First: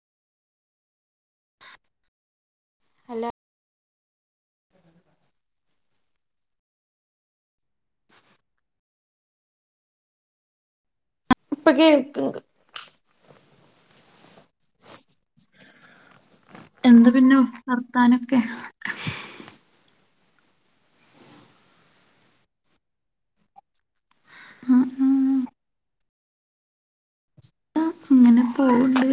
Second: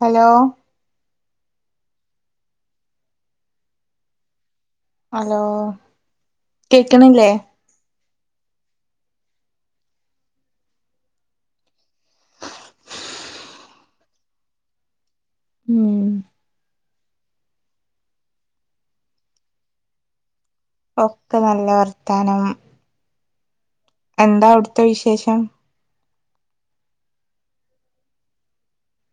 Hello hello hello കേക്ക്ണില്ലേ? [inaudible] ഇപ്പൊ കേക്ക്ണ്ട് ഉം എന്ത പിന്നെ വർത്താനൊക്കെ? ഒക്കെ നല്ല വർത്താനം. എന്താ ആ അട്ത്തെ ആ വിശേഷം? നെ പ്പോവ്ണ്ട്.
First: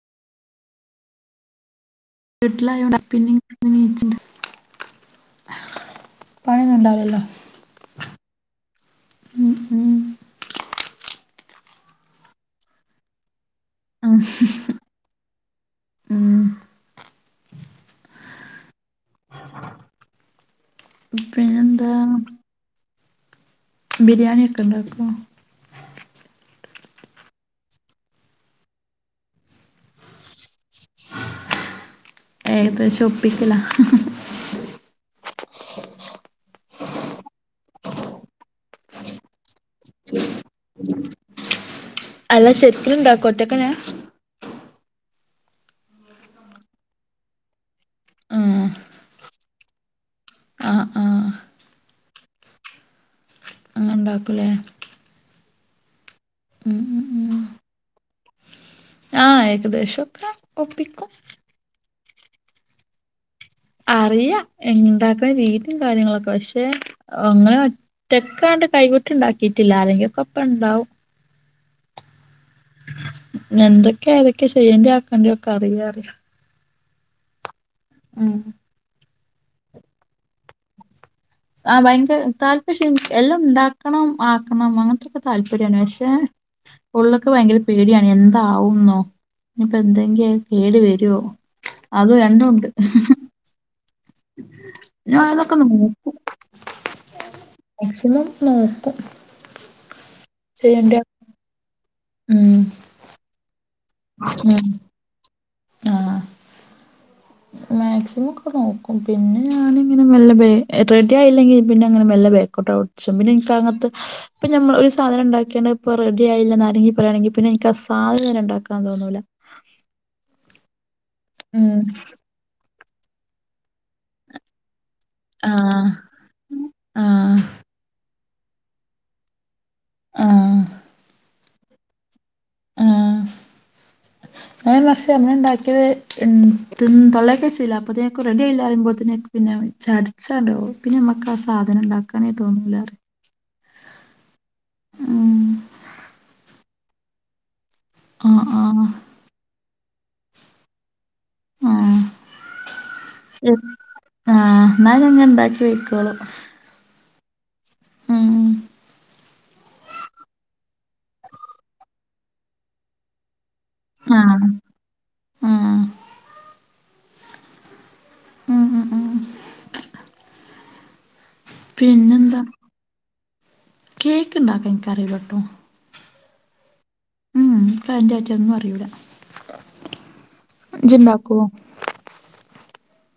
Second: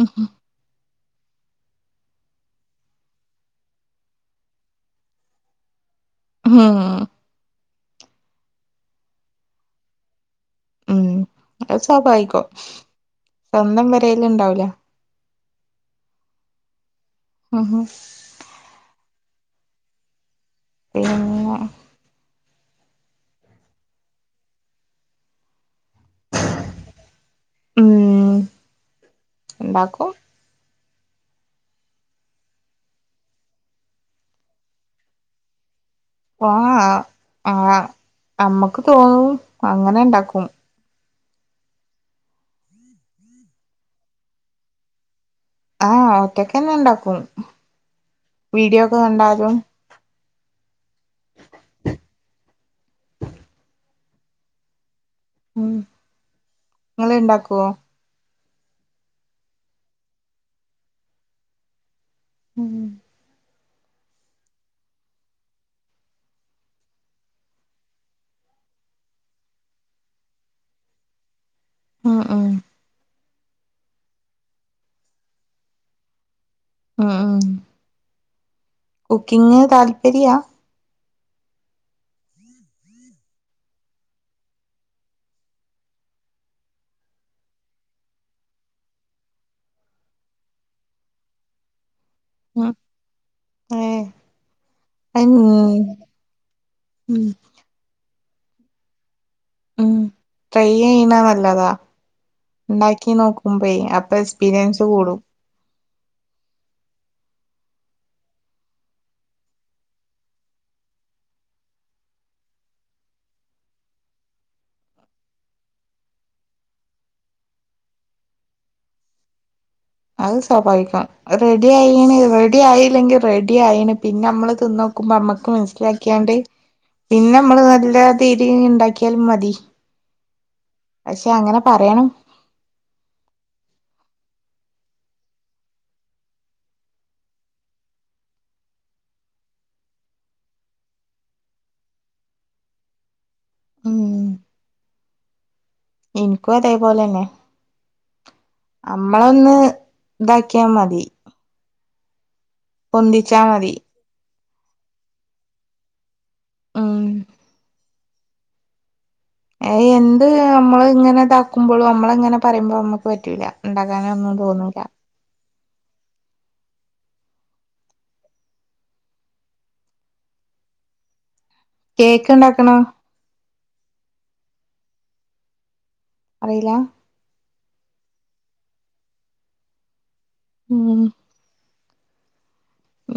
ഉം ഹ് വീട്ടിലായൊണ്ട് പിന്നെ [unintelligible] നീച്ച്ണെ ഉം പണ്യൊന്നുണ്ടാവൂലല്ലോ. ഉം ഉം ഉം അത് സ്വാഭാവികം സ്വന്തം ഉം പെരേല്ണ്ടാവൂല. ഉം ഉം ഹ് പിന്നെ പിന്നെന്താ? ബിരിയാണ്യാക്കെണ്ടാക്കോ? ഉം ഇണ്ടാക്കും. ഏകദേശൊപ്പിക്കലാ. ആഹ് ആഹ് ന് അമ്മക്ക് തോന്നും അങ്ങനെണ്ടാക്കും. ഉം. അല്ല ശെര്ക്ക്ന്ണ്ടാക്കോ ഒറ്റക്കെനെ? ആഹ് ഒറ്റക്കന്നെണ്ടാക്കും ആ വീഡിയോക്കെ കണ്ടാലും. ആഹ് ആഹ്. ന്നണ്ടാക്കുലേ. ഉം ഉം ഉം ഇങ്ങെള്ണ്ടാക്കോ? ആഹ് ഏകദേശൊക്കെ ഒപ്പിക്കും. ഉം അറിയഎൻ ണ്ടാക്കുന്ന രീതിം കാര്യങ്ങളൊക്കെ പക്ഷേ അങ്ങനെ ഒ റ്റെക്കാണ്ട് കൈവിട്ട്ണ്ടാക്കിയിട്ടില്ല ആരേങ്കിക്കോപ്പണ്ടാവും. ഉം ഉം എന്തൊക്കെ ഏതൊക്കെ ചെയ്യണ്ട്യേ ആക്കണ്ട്യേ ഒക്കെ അറിയാറ്യാ. ഉം ഉം ഉം കുക്കിങ്ങ് താല്പര്യ? ആഹ് ഭയങ്ക താല്പ ച ഇൻ എല്ലോണ്ടാക്കണം ആക്കണം അങ്ങൻത്തോക്കെ താല്പര്യാണ് പക്ഷേ ഉള്ള്ക്ക് ഭയങ്കര പേട്യാണ് എന്താവുംന്നോ ഇനിപ്പോ എന്തെങ്കി അത് കേട് വെരോ? അത് രണ്ടുണ്ട്. ഏഹ്. ഞാനോരോന്നൊക്കൊന്ന് നോക്കും ഉം മാക്സിമം നോക്കും. ഉം ട്രൈ ചെയ്യേണ്ട യ്യെയ്യ്‌ണെ നല്ലതാ ഉം ഇണ്ടാക്കി നോക്കുമ്പേയ് അ പ്പ ഉം എക്സ്പീരിയൻസ് കൂടും. മാക്സിമോക്കെ നോക്കും പിന്നെ ഞാനിങ്ങനെ മെല്ലെ ബെ റെഡ്യായില്ലെങ്കി പിന്നെ അങ്ങനെ മെല്ലെ ബേക്കോ ട്ടാവും. ഷം പിന്നെ ഇൻക്കങ്ങൻത്തൊ ഇപ്പ ഞമ്മള് ഒര് സാധനണ്ടാക്ക്യാണ്ട് ഇപ്പോ റെഡ്യായില്ലന്നാരേങ്കി പറയാണെങ്കി പിന്നെ ഇൻ ക്കാ സാധനെന്നെ ഇണ്ടാക്കാൻ തോന്നൂല. അയ് സ്വാഭാവികം ഉം റെഡ്യായിണ് റെഡ്യായില്ലെങ്കി റെഡ്യായിണ് പിന്നമ്മള് തിന്നോ ക്കുമ്പ അമ്മക്ക് ആ മനസ്സിലാക്കിയാണ്ട് ആ പിന്നെ അമ്മള് നല്ല രീതിയിലിണ്ടാക്കിയാലും മതി. ആ പക്ഷെ അങ്ങനെ പറേണം. കഴിഞ്ഞ പ്രാവശ്യം അങ്ങനെ ഉണ്ടാക്കിയത് തിൻ തൊള്ളെക്കെച്ച്ല അപ്പൊത്തേക്കും റെഡി ആയില്ല അറിയ്യുമ്പോത്തിനെക്ക്. പിന്നെ ചടച്ചാണ്ടോയ് പിന്നെ അമ്മക്ക് ആ സാധനം ഉണ്ടാക്കാനെ തോന്നൂല ഉം. ഉം. എനിക്കും അതേ പോലന്നെ. ആഹ് ആഹ് മ്മളൊന്ന് ഇതാക്കിയാ മതി. ആ പൊന്തിച്ചാ ഉം മതി. ആഹ് എന്നാലേ ഞാന് ഇണ്ടാക്കി വെക്കൊള്ളു മ്ഹ് ഏഹ് എന്ത് അമ്മള് ഇങ്ങനെ ഇതാക്കുമ്പോഴും അമ്മളെ ഇങ്ങനെ പറയുമ്പോ അമ്മക്ക് പറ്റൂല. ഇണ്ടാക്കാനൊന്നും ആഹ് തോന്നുലാ. ആഹ് മ്ഹ് മ്ഹ് മ്ഹ് കേക്ക്ണ്ടാക്കണോ? കേക്ക് ഇണ്ടാക്കാൻ എനിക്ക് അറിയൂലട്ടോ. അറിയില്ല ഉം എനിക്ക് അതിന്റെ കാര്യം ഒന്നും അറിയൂല ഇജ്ജ് ഉം ഇണ്ടാക്കോ?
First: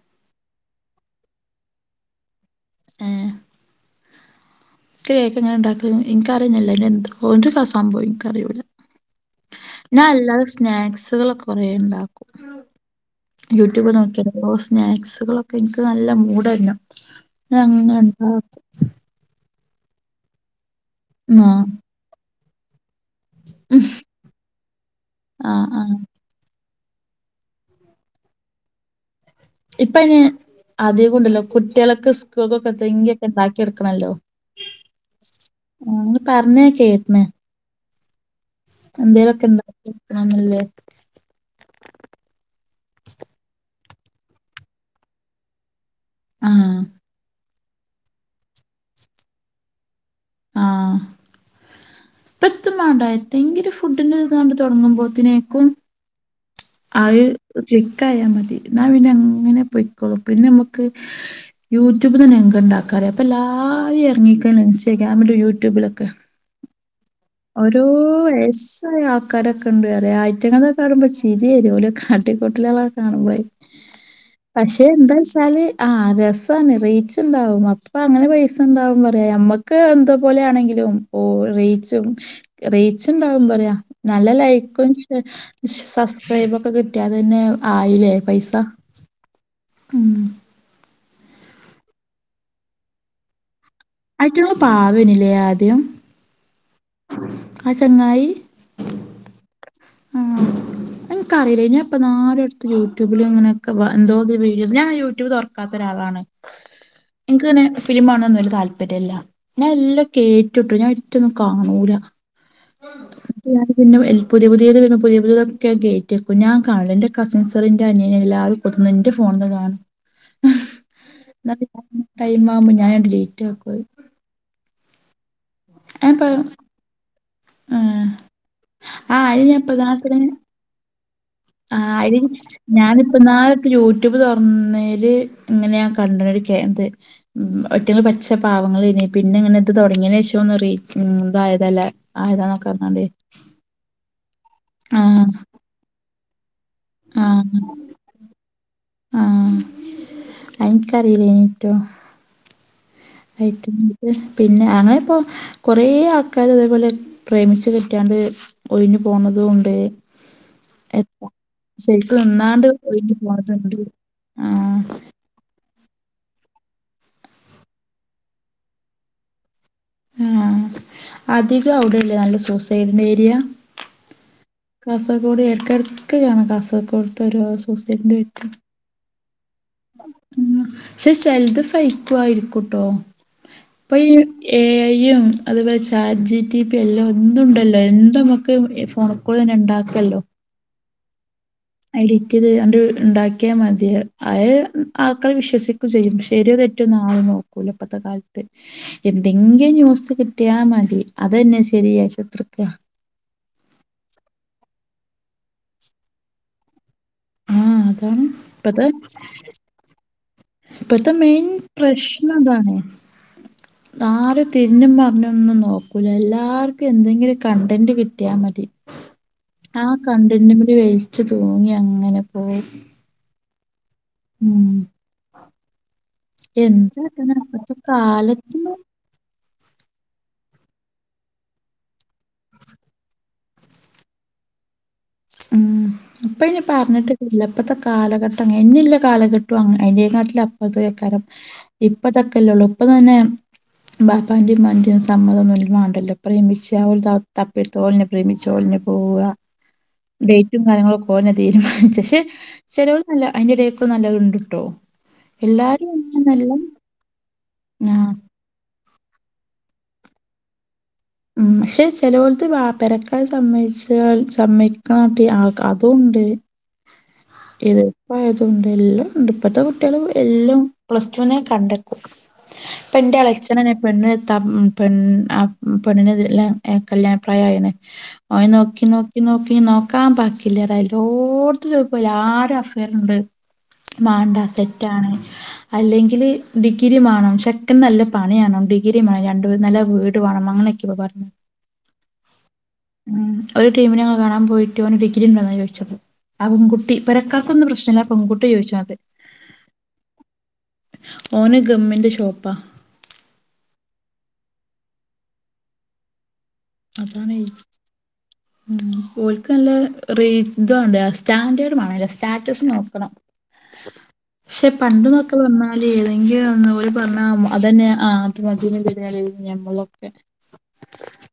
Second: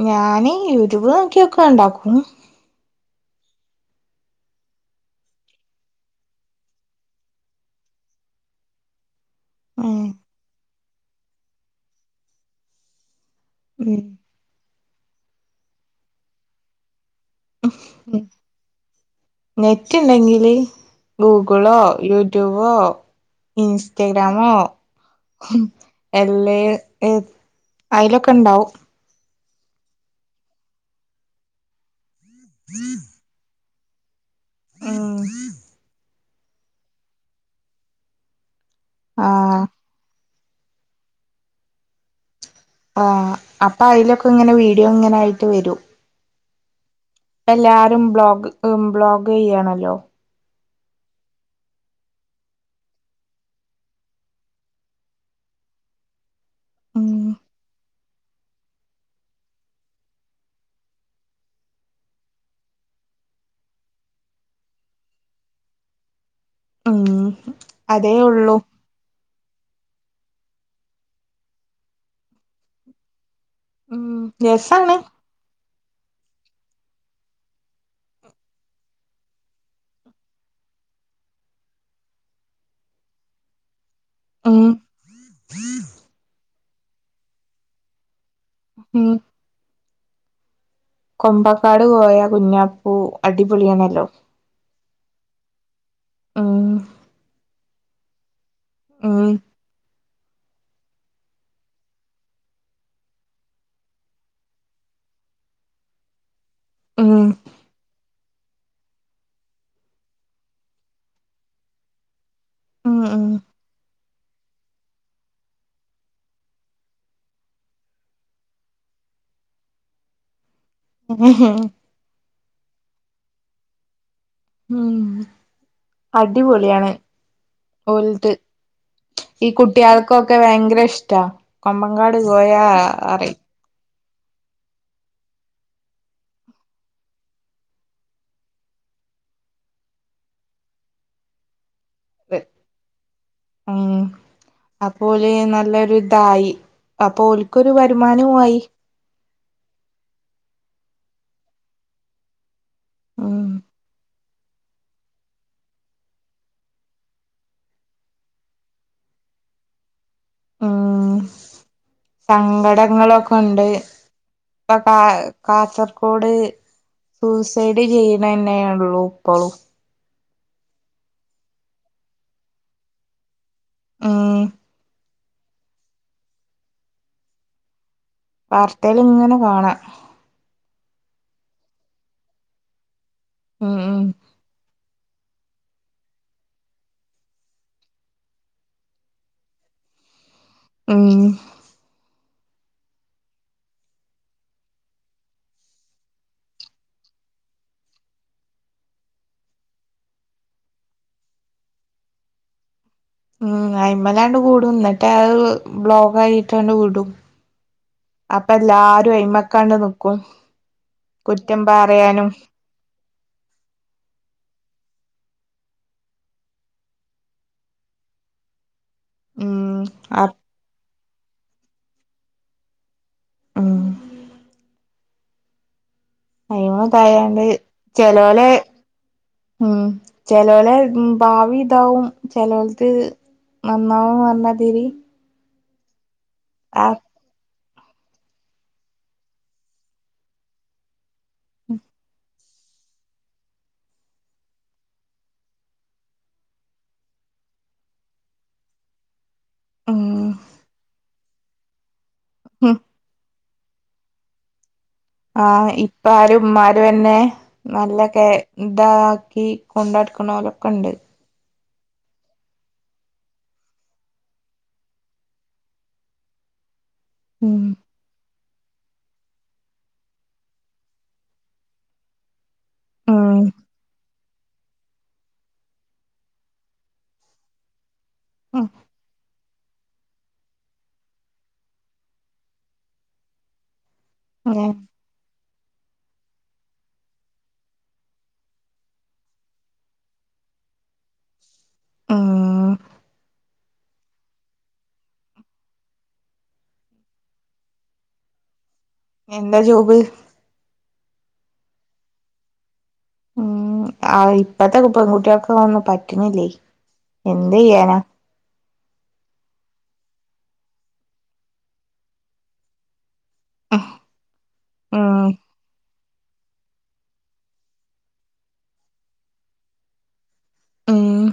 ഞാന് യൂട്യൂബ് നോക്കിയൊക്കെ ഒണ്ടാക്കും. ഏഹ് കേക്ക് അങ്ങനെ ഉണ്ടാക്കല് എനിക്ക് അറിഞ്ഞേയില്ല [unintelligible] ഒരു ഫസ് സംഭവോം എനിക്കറിയൂല. ഉം ഞാൻ അല്ലാതെ സ്നാക്സുകൾ കൊറേ ഉണ്ടാക്കും. യൂട്യൂബ് ഉം നോക്കി [unintelligible] ഓരോ സ്നാക്സുകളൊക്കെ എനിക്ക് നല്ല മൂഡ് വരണം ഉം [unintelligible] നെറ്റ് ഇണ്ടെങ്കില് ആഹ് ഗൂഗിളോ യൂട്യൂബോ. ഇൻസ്റ്റഗ്രാമോ ആഹ് ആഹ് അല്ലേ ഏഹ് അയിലൊക്കെ ഉണ്ടാവും. ഇപ്പ അയിന് അധികം ഉണ്ടല്ലോ കുട്ട്യളൊക്കെ സ്കൂക്കൊക്കെ എന്തെങ്കിയെക്കെ ഇണ്ടാക്കി എടുക്കണല്ലോ ഉം ആഹ് ഒന്ന് പറഞ്ഞ കേറ്റണ് എന്തേലൊക്കെ ആഹ് ഇണ്ടാക്കി കൊടുക്കണുന്നില്ലേ ആഹ് അപ്പൊ അയിലൊക്കെ ഇങ്ങനെ വീഡിയോ ഇങ്ങനെ ആയിട്ട് വരൂ ആഹ് ഇപ്പ എല്ലാരും ബ്ലോഗ് ബ്ലോഗ് ചെയ്യാണല്ലോ ആഹ് ഇപ്പത്തും വേണ്ടാ എന്തെങ്കിലും ഫുഡിന്റെ ഇത് കണ്ട് തൊടങ്ങുമ്പോത്ത്നേക്കും? ഉം ആയ് ക്ലിക്കായ മതി എന്നാ പിന്നെ അങ്ങനെ പൊയ്ക്കോളും പിന്നെ അമ്മക്ക് യൂട്യൂബിലന്നെ ഇങ്കം ഇണ്ടാക്കാറിയാം ഇപ്പോം എല്ലാരും എറങ്ങീക്കേണ് ഇൻസ്റ്റഗ്രാമില് യൂട്യൂബിലൊക്കെ. ഉം ഓരോ അതേ ഉള്ളൂ വയസ്സ് സ്സായ ആൾക്കാരൊക്കെ ഉണ്ട് പറയ അയിറ്റങ്ങളെ കാണുമ്പോ ചിരിവരും ഓല കാട്ടി ക്കൂട്ടലളക്ക കാണുമ്പളേ ഉം പക്ഷെ രസാണ് എന്താച്ചാല് ആഹ് അതെ രസാണ് റീച്ച് ഉണ്ടാവും അപ്പൊ അങ്ങനെ പൈസ ഉണ്ടാവും പറയാ നമ്മക്ക് എന്തൊ പോലെ ആണെങ്കിലും ഓഹ് റീച്ചും റീച്ച്ണ്ടാവും പറയാ നല്ല ഉം ലൈക്കും ശ് സബ്സ്ക്രൈബ് ഒക്കെ കിട്ടിയാ അത് തന്നെ ആയില്ലേ പൈസ ഉം മ്ഹ് കൊമ്പക്കാട് കോയാ കുഞ്ഞാപ്പൂ അടിപൊളിയണല്ലോ അയിറ്റിങ്ങള് പാവോനില്ലേ ആദ്യം ആഹ് ആ ചങ്ങായി മ്ഹ് എനക്ക് അറിയില്ല ഞാ ഇപ്പൊന്നാരഎടുത്ത് യൂട്യൂബില്, ഇങ്ങനൊക്കെ എന്തോ വീഡിയോസ് ഞാൻ യൂട്യൂബില് തുറക്കാത്ത ഒരാളാണ്. [inaudible] എക്ക്ങ്ങനെ... ഫിലിമ് കാണാനൊന്നും താല്പര്യമല്ല ഞാൻ എല്ലാം കേറ്റുട്ടോ ഞാൻ ഒറ്റൊന്നും കാണൂല. ഉം ഞാൻ പിന്നെ പുതിയ പുതി പുതിയത് വരുമ്പോഴൊക്കെ കയറ്റിവെക്കും ഞാൻ കാണലില്ല എന്റെ കസിൻസറി എന്റെറ അനിയനെ എല്ലാരും കൊത്തന്ന് ഇന്റെ ഫോണിന്ന് കാണും ഉം എന്ന ടൈം ആവുമ്പോ ഞാന് ഡിലേറ്റാക്കും അത് ആഹ് ഞാൻ ഇപ്പം അടിപൊളിയാണ് ആ ഓല്ദ് ആ, അതിന് ഈ ഞാൻ ഇപ്പം കുട്ടികൾക്കൊക്കെ ഭയങ്കര ഇഷ്ടാ. ആ കൊമ്പങ്കാട് അയിനി പോയാ ഞാനിപ്പ അറിയും നാരെ യൂട്യൂബ് തുറന്നേല് ഇങ്ങനെ ഞാൻ കണ്ടന ഒരു എന്ത് ഉം ഒറ്റെ പച്ച പാവങ്ങൾ ആയിനി പിന്നെ ഇങ്ങനെ ഇത് തുടങ്ങിയതിന് ശേഷം രി ഇതായതല്ലേ ഇത് ആയതാ [unintelligible] ഉം അപ്പൊഓല് നല്ലൊരു ഇതായി. അപ്പൊ ആഹ് ഒൽക്കൊരു വരുമാനൊ ആയി ആഹ് അധികറിലെനിട്ടോ ഉം യൂട്ടൂബ്ന്ന് പൊ പിന്നെ അങ്ങനെ ഇപ്പോ കൊറേ ആൾക്കാര് അതേപോലെ പ്രേമിച്ചു കെട്ടിയാണ്ട് ഒഴിഞ്ഞു പോണതുണ്ട് ഉം എതാ ശരിക്കും എന്നാണ്ട് ഒഴിഞ്ഞു പോണുണ്ട് പക്ക [unintelligible] കാസർകോഡ് സൂസൈഡ് ചെയ്യണ തന്നെയള്ളൂ ഇപ്പോളും ആഹ അധികം അവിടെല്ലേ നല്ല സൂസൈഡിന്റെ ഏരിയ ആഹ് കാസർഗോഡ് ഇടക്കിടകിടക്കണ കാസർഗോഡത്തെ ഒരു സോസിയറ്റിന്റെ വാർതൈല് ഇങ്ങനെ കാണാം ഉം പക്ഷെ ചിലത് ഫെയിക്കുമായിരിക്കുംട്ടോ ഉം ഇപ്പൊ ഉം ഇ ഏ എഐ യും അതുപോലെ ചാജ് ജി പി ടിയും എല്ലാം എന്നും ഇണ്ടല്ലോ എന്തും മക്കും ഫോണക്കൂടി തന്നെ ഇണ്ടാക്കല്ലോ ഉം എഡിറ്റ്ത് അ ഉണ്ടാക്കിയാൽ മതി അത് ആൾക്കൾ വിശ്വസിക്കുക ചെയ്യും ശരിയ തെ റ്റ്ന്ന് ആരും നോക്കൂല ഇപ്പത്തെ കാലത്ത് എന്തെങ്കിലും ന്യൂസ് കിട്ടിയാ മതി അത് തന്നെ ശരി വിചാരിച്ചു കുതിർക്കാ ഉം അയി്മലാണ്ട് കൂടും എന്നിട്ട് ബ്ലോഗ ആായിട്ടാണ്ട് വിടും ആ അതാണ് അപ്പ ഇപ്പത്തെ എല്ലാരും അ്യ്മക്കണ്ട് നിക്കും ഇപ്പത്തെ മെയിൻ കുറ്റം പറയാനും പ്രശ്നം അതാണ് [inaudible] ആരും തിരിഞ്ഞും മറഞ്ഞൊന്നും നോക്കൂല്ല എല്ലാവർക്കും എന്തെങ്കിലും കണ്ടൻറ് കിട്ടിയാൽ മതി [inaudible] ആ അപ് കണ്ടടുമല് വലിച്ചു തൂങ്ങി അങ്ങനെ പോവും ആഹ് ഉം എന്ത അയിമതായാണ്ട് ഇപ്പത്തെ ചെലോലെ കാലത്ത് ഉം ചെലോലെ ഭാവി ഇതാവും ചിലർക്ക് നന്നാവും പറഞ്ഞാ തീരി ഉം ഇപ്പ അയിന് പറഞ്ഞിട്ട് ഇല്ലപ്പഴത്തെ കാലഘട്ടം അങ്ങനെ ഇഞ്ഞിലെ കാലഘട്ടം അതിന്റെകാറ്റും അപ്പത്തെക്കാരം ഇപ്പതൊക്കല്ലേള്ളൂ ഇപ്പൊ തന്നെ ബാപ്പാന്റെ ഇമ്മന്റിം സമ്മതം മാണ്ടല്ലോ പ്രേമിച്ച ഓള് തപ്പിട്ടുത്തോ പ്രേമിച്ചോളനെ പോവ ഉം ഡേറ്റും കാര്യങ്ങളൊക്കെ ഒന്നെ തീരുമാനിച്ച പക്ഷെ ഉം ചെലർ നല്ല അതിന്റെറെ ഇടക്കും നല്ലത്ണ്ട്ട്ടോ ആഹ് ഇപാറും ഇമാരുംന്നെ ആ നല്ലൊ ക്കെ ഇതാക്കി കൊണ്ടടകുന്നൊലൊക്കെ ഇണ്ട് ഉം ക്ഷെ ചെലോൽത് വാ പെരക്കാര് സമ്മയ്ച്ചാൽ സമ്മയ്ക്കണ പി ആൾ ക്കതുണ്ട് ഉം ഇത്പ്പ എ തുണ്ട് എല്ലൂണ്ട് ഇപ്പത്തെ കുട്ട്യെള് എല്ലും പ്ലസ് ടു ന്നെ കണ്ടെക്കും. പ്പന്റെ ഉം ളച്ചന്നെന്നെ പെണ്ണ് ത്തപ് പെൺ അപ് പെണ്ണ്ൻ്റെതില് ല്ലാം എഹ് കല്യാണപ്രായായീണ്. ഓൻ നോക്കി നോ ക്കി നോക്കി നോക്കാം ബാക്കില്ല തലോട്ത്തു തേപോ യാരെ അഫെയറ്ണ്ട്. മാണ്ട ഉം സെറ്റാണ്. അല്ലെങ്കില് ഡിഗ്രി മാണം ചെക്കൻ നല്ല പണ്യാണം ഡിഗ്രി മാ രണ്ട് നെല വീട് വാണം. അങ്ങനെക്കാണ് പർഞ്ഞേ ഉം ഉം ഒര് ടീമിനെ ഞങ്ങള് കാണാൻ പോയി ട്ട് ഓന് ഡിഗ്രി ണ്ടോന്നാ ചോയ്ച്ചത് ആ പെൺകുട്ടി പെരക്കാര്ക്കൊന്നും പ്രശ്നല്ല ആ പെൺകുട്ടി ചോയ്ച്ച്ണത്. എന്താ ജോബ്? ഓന് ഗമ്മ് ൻ്റെ ഷോപ്പാ. ആവു ഇപ്പത്തെ പെൺകുട്ട്യൾക്ക് അതൊന്നും പറ്റ്ണില്ലേയ് അതാണ് ഈ- എന്തെയ്യാനാ. ഉം ഓൽക്ക് നല്ലേ റേ ഇതാണ്ടെ അസ്റ്റാൻഡേർഡ് മാണെല്ലോ സ്റ്റാറ്റസ് നോക്കണം. ക്ഷെ ഉം പണ്ട്ന്നൊക്കെ പർഞ്ഞാല് എൻക്ക് നോന്നുന്നു ഓല് പർഞ്ഞാ അതെന്നെ ആ അത് മതിന്ന്ള്ളൊരു നെലേയ്ലേനി ഞമ്മളൊക്കെ. ഉം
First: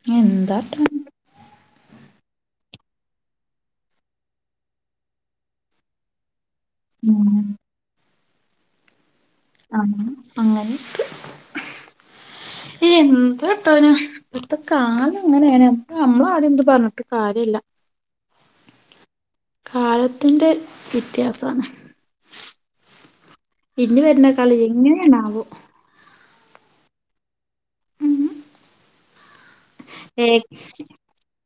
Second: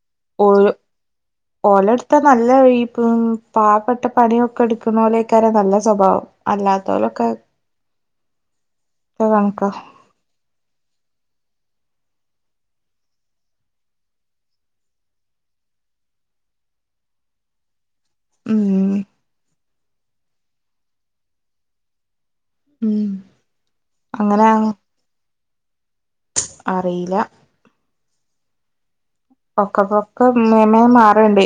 ഉം ഓ [unintelligible] എന്താട്ടാ ഓലെ ട്ത്താ നല്ല ഈ പ്പം പാവപ്പെട്ട പണ്യൊക്കെട്ക്ക്ണോലേക്കാരം നല്ല സ്വഭാവം. അല്ലാത്തോലൊക്കെ ഉം പോ [unintelligible] അങ്ങനെ അങ്ങനിണ്ട്. [inaudible] എന്താട്ടാനാ? ഇപ്പത്തെ കാലങ്ങനെണ് പ്പ അമ്മളാരും എന്തും പർഞ്ഞിട്ട് കാര്യല്ല. ഉം കാലത്തിന്റെ വ്യത്യാസാണ് ഉം ഇഞ് വെര്ന്ന അങ്ങനെ ഇങ്ങനെണാവോ? അറീല്ല. ഒക്ക ഏ പൊക്കം മേയമനം മാറ്ണ്ട്.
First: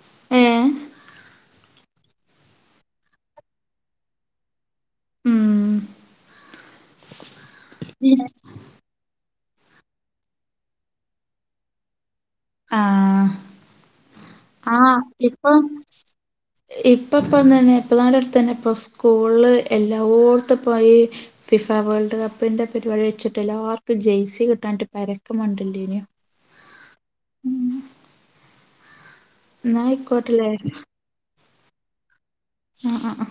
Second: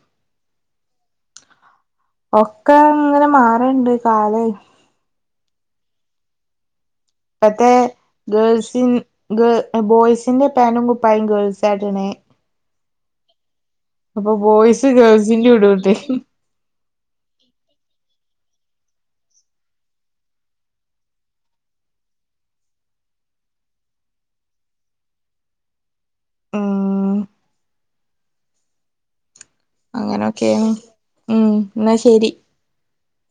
[unintelligible] ഒക്കെ ങ്ങനെ മാറ്ണ്ട് കാലേ ഉം ഇപ്പത്തെ ഇ ഗേൾസ്ൻ ഗേ എഹ് ബോയ്സിന്റെ പാന്റും കുപ്പായും ഗേൾസാട്ണേ. ആഹ് അപ്പൊ ബോയ്സ് ഗേൾസിൻ്റുട്ണ്ട്. ഇപ്പപ്പൊതെന്നെ ഇപ്പന്നാരെട്ത്തെന്നെ ഇപ്പൊ സ്കൂളില് എല്ലോട്ത്തുപ്പോ ഈ ഫിഫ വേൾഡ് കപ്പിന്റെ പരിവാടി വെച്ചിട്ട് എല്ലാർക്കും ജേഴ്സി കിട്ടാഞ്ഞിട്ട് പരക്കം മണ്ടല്ലേന്യോ. ആഹ് ന്നാ അയ്ക്കൊട്ടെല്ലേ അങ്ങനൊക്കെയാണ് ഉം ന്ന ശെരി. ആഹ് ആഹ് ആഹ്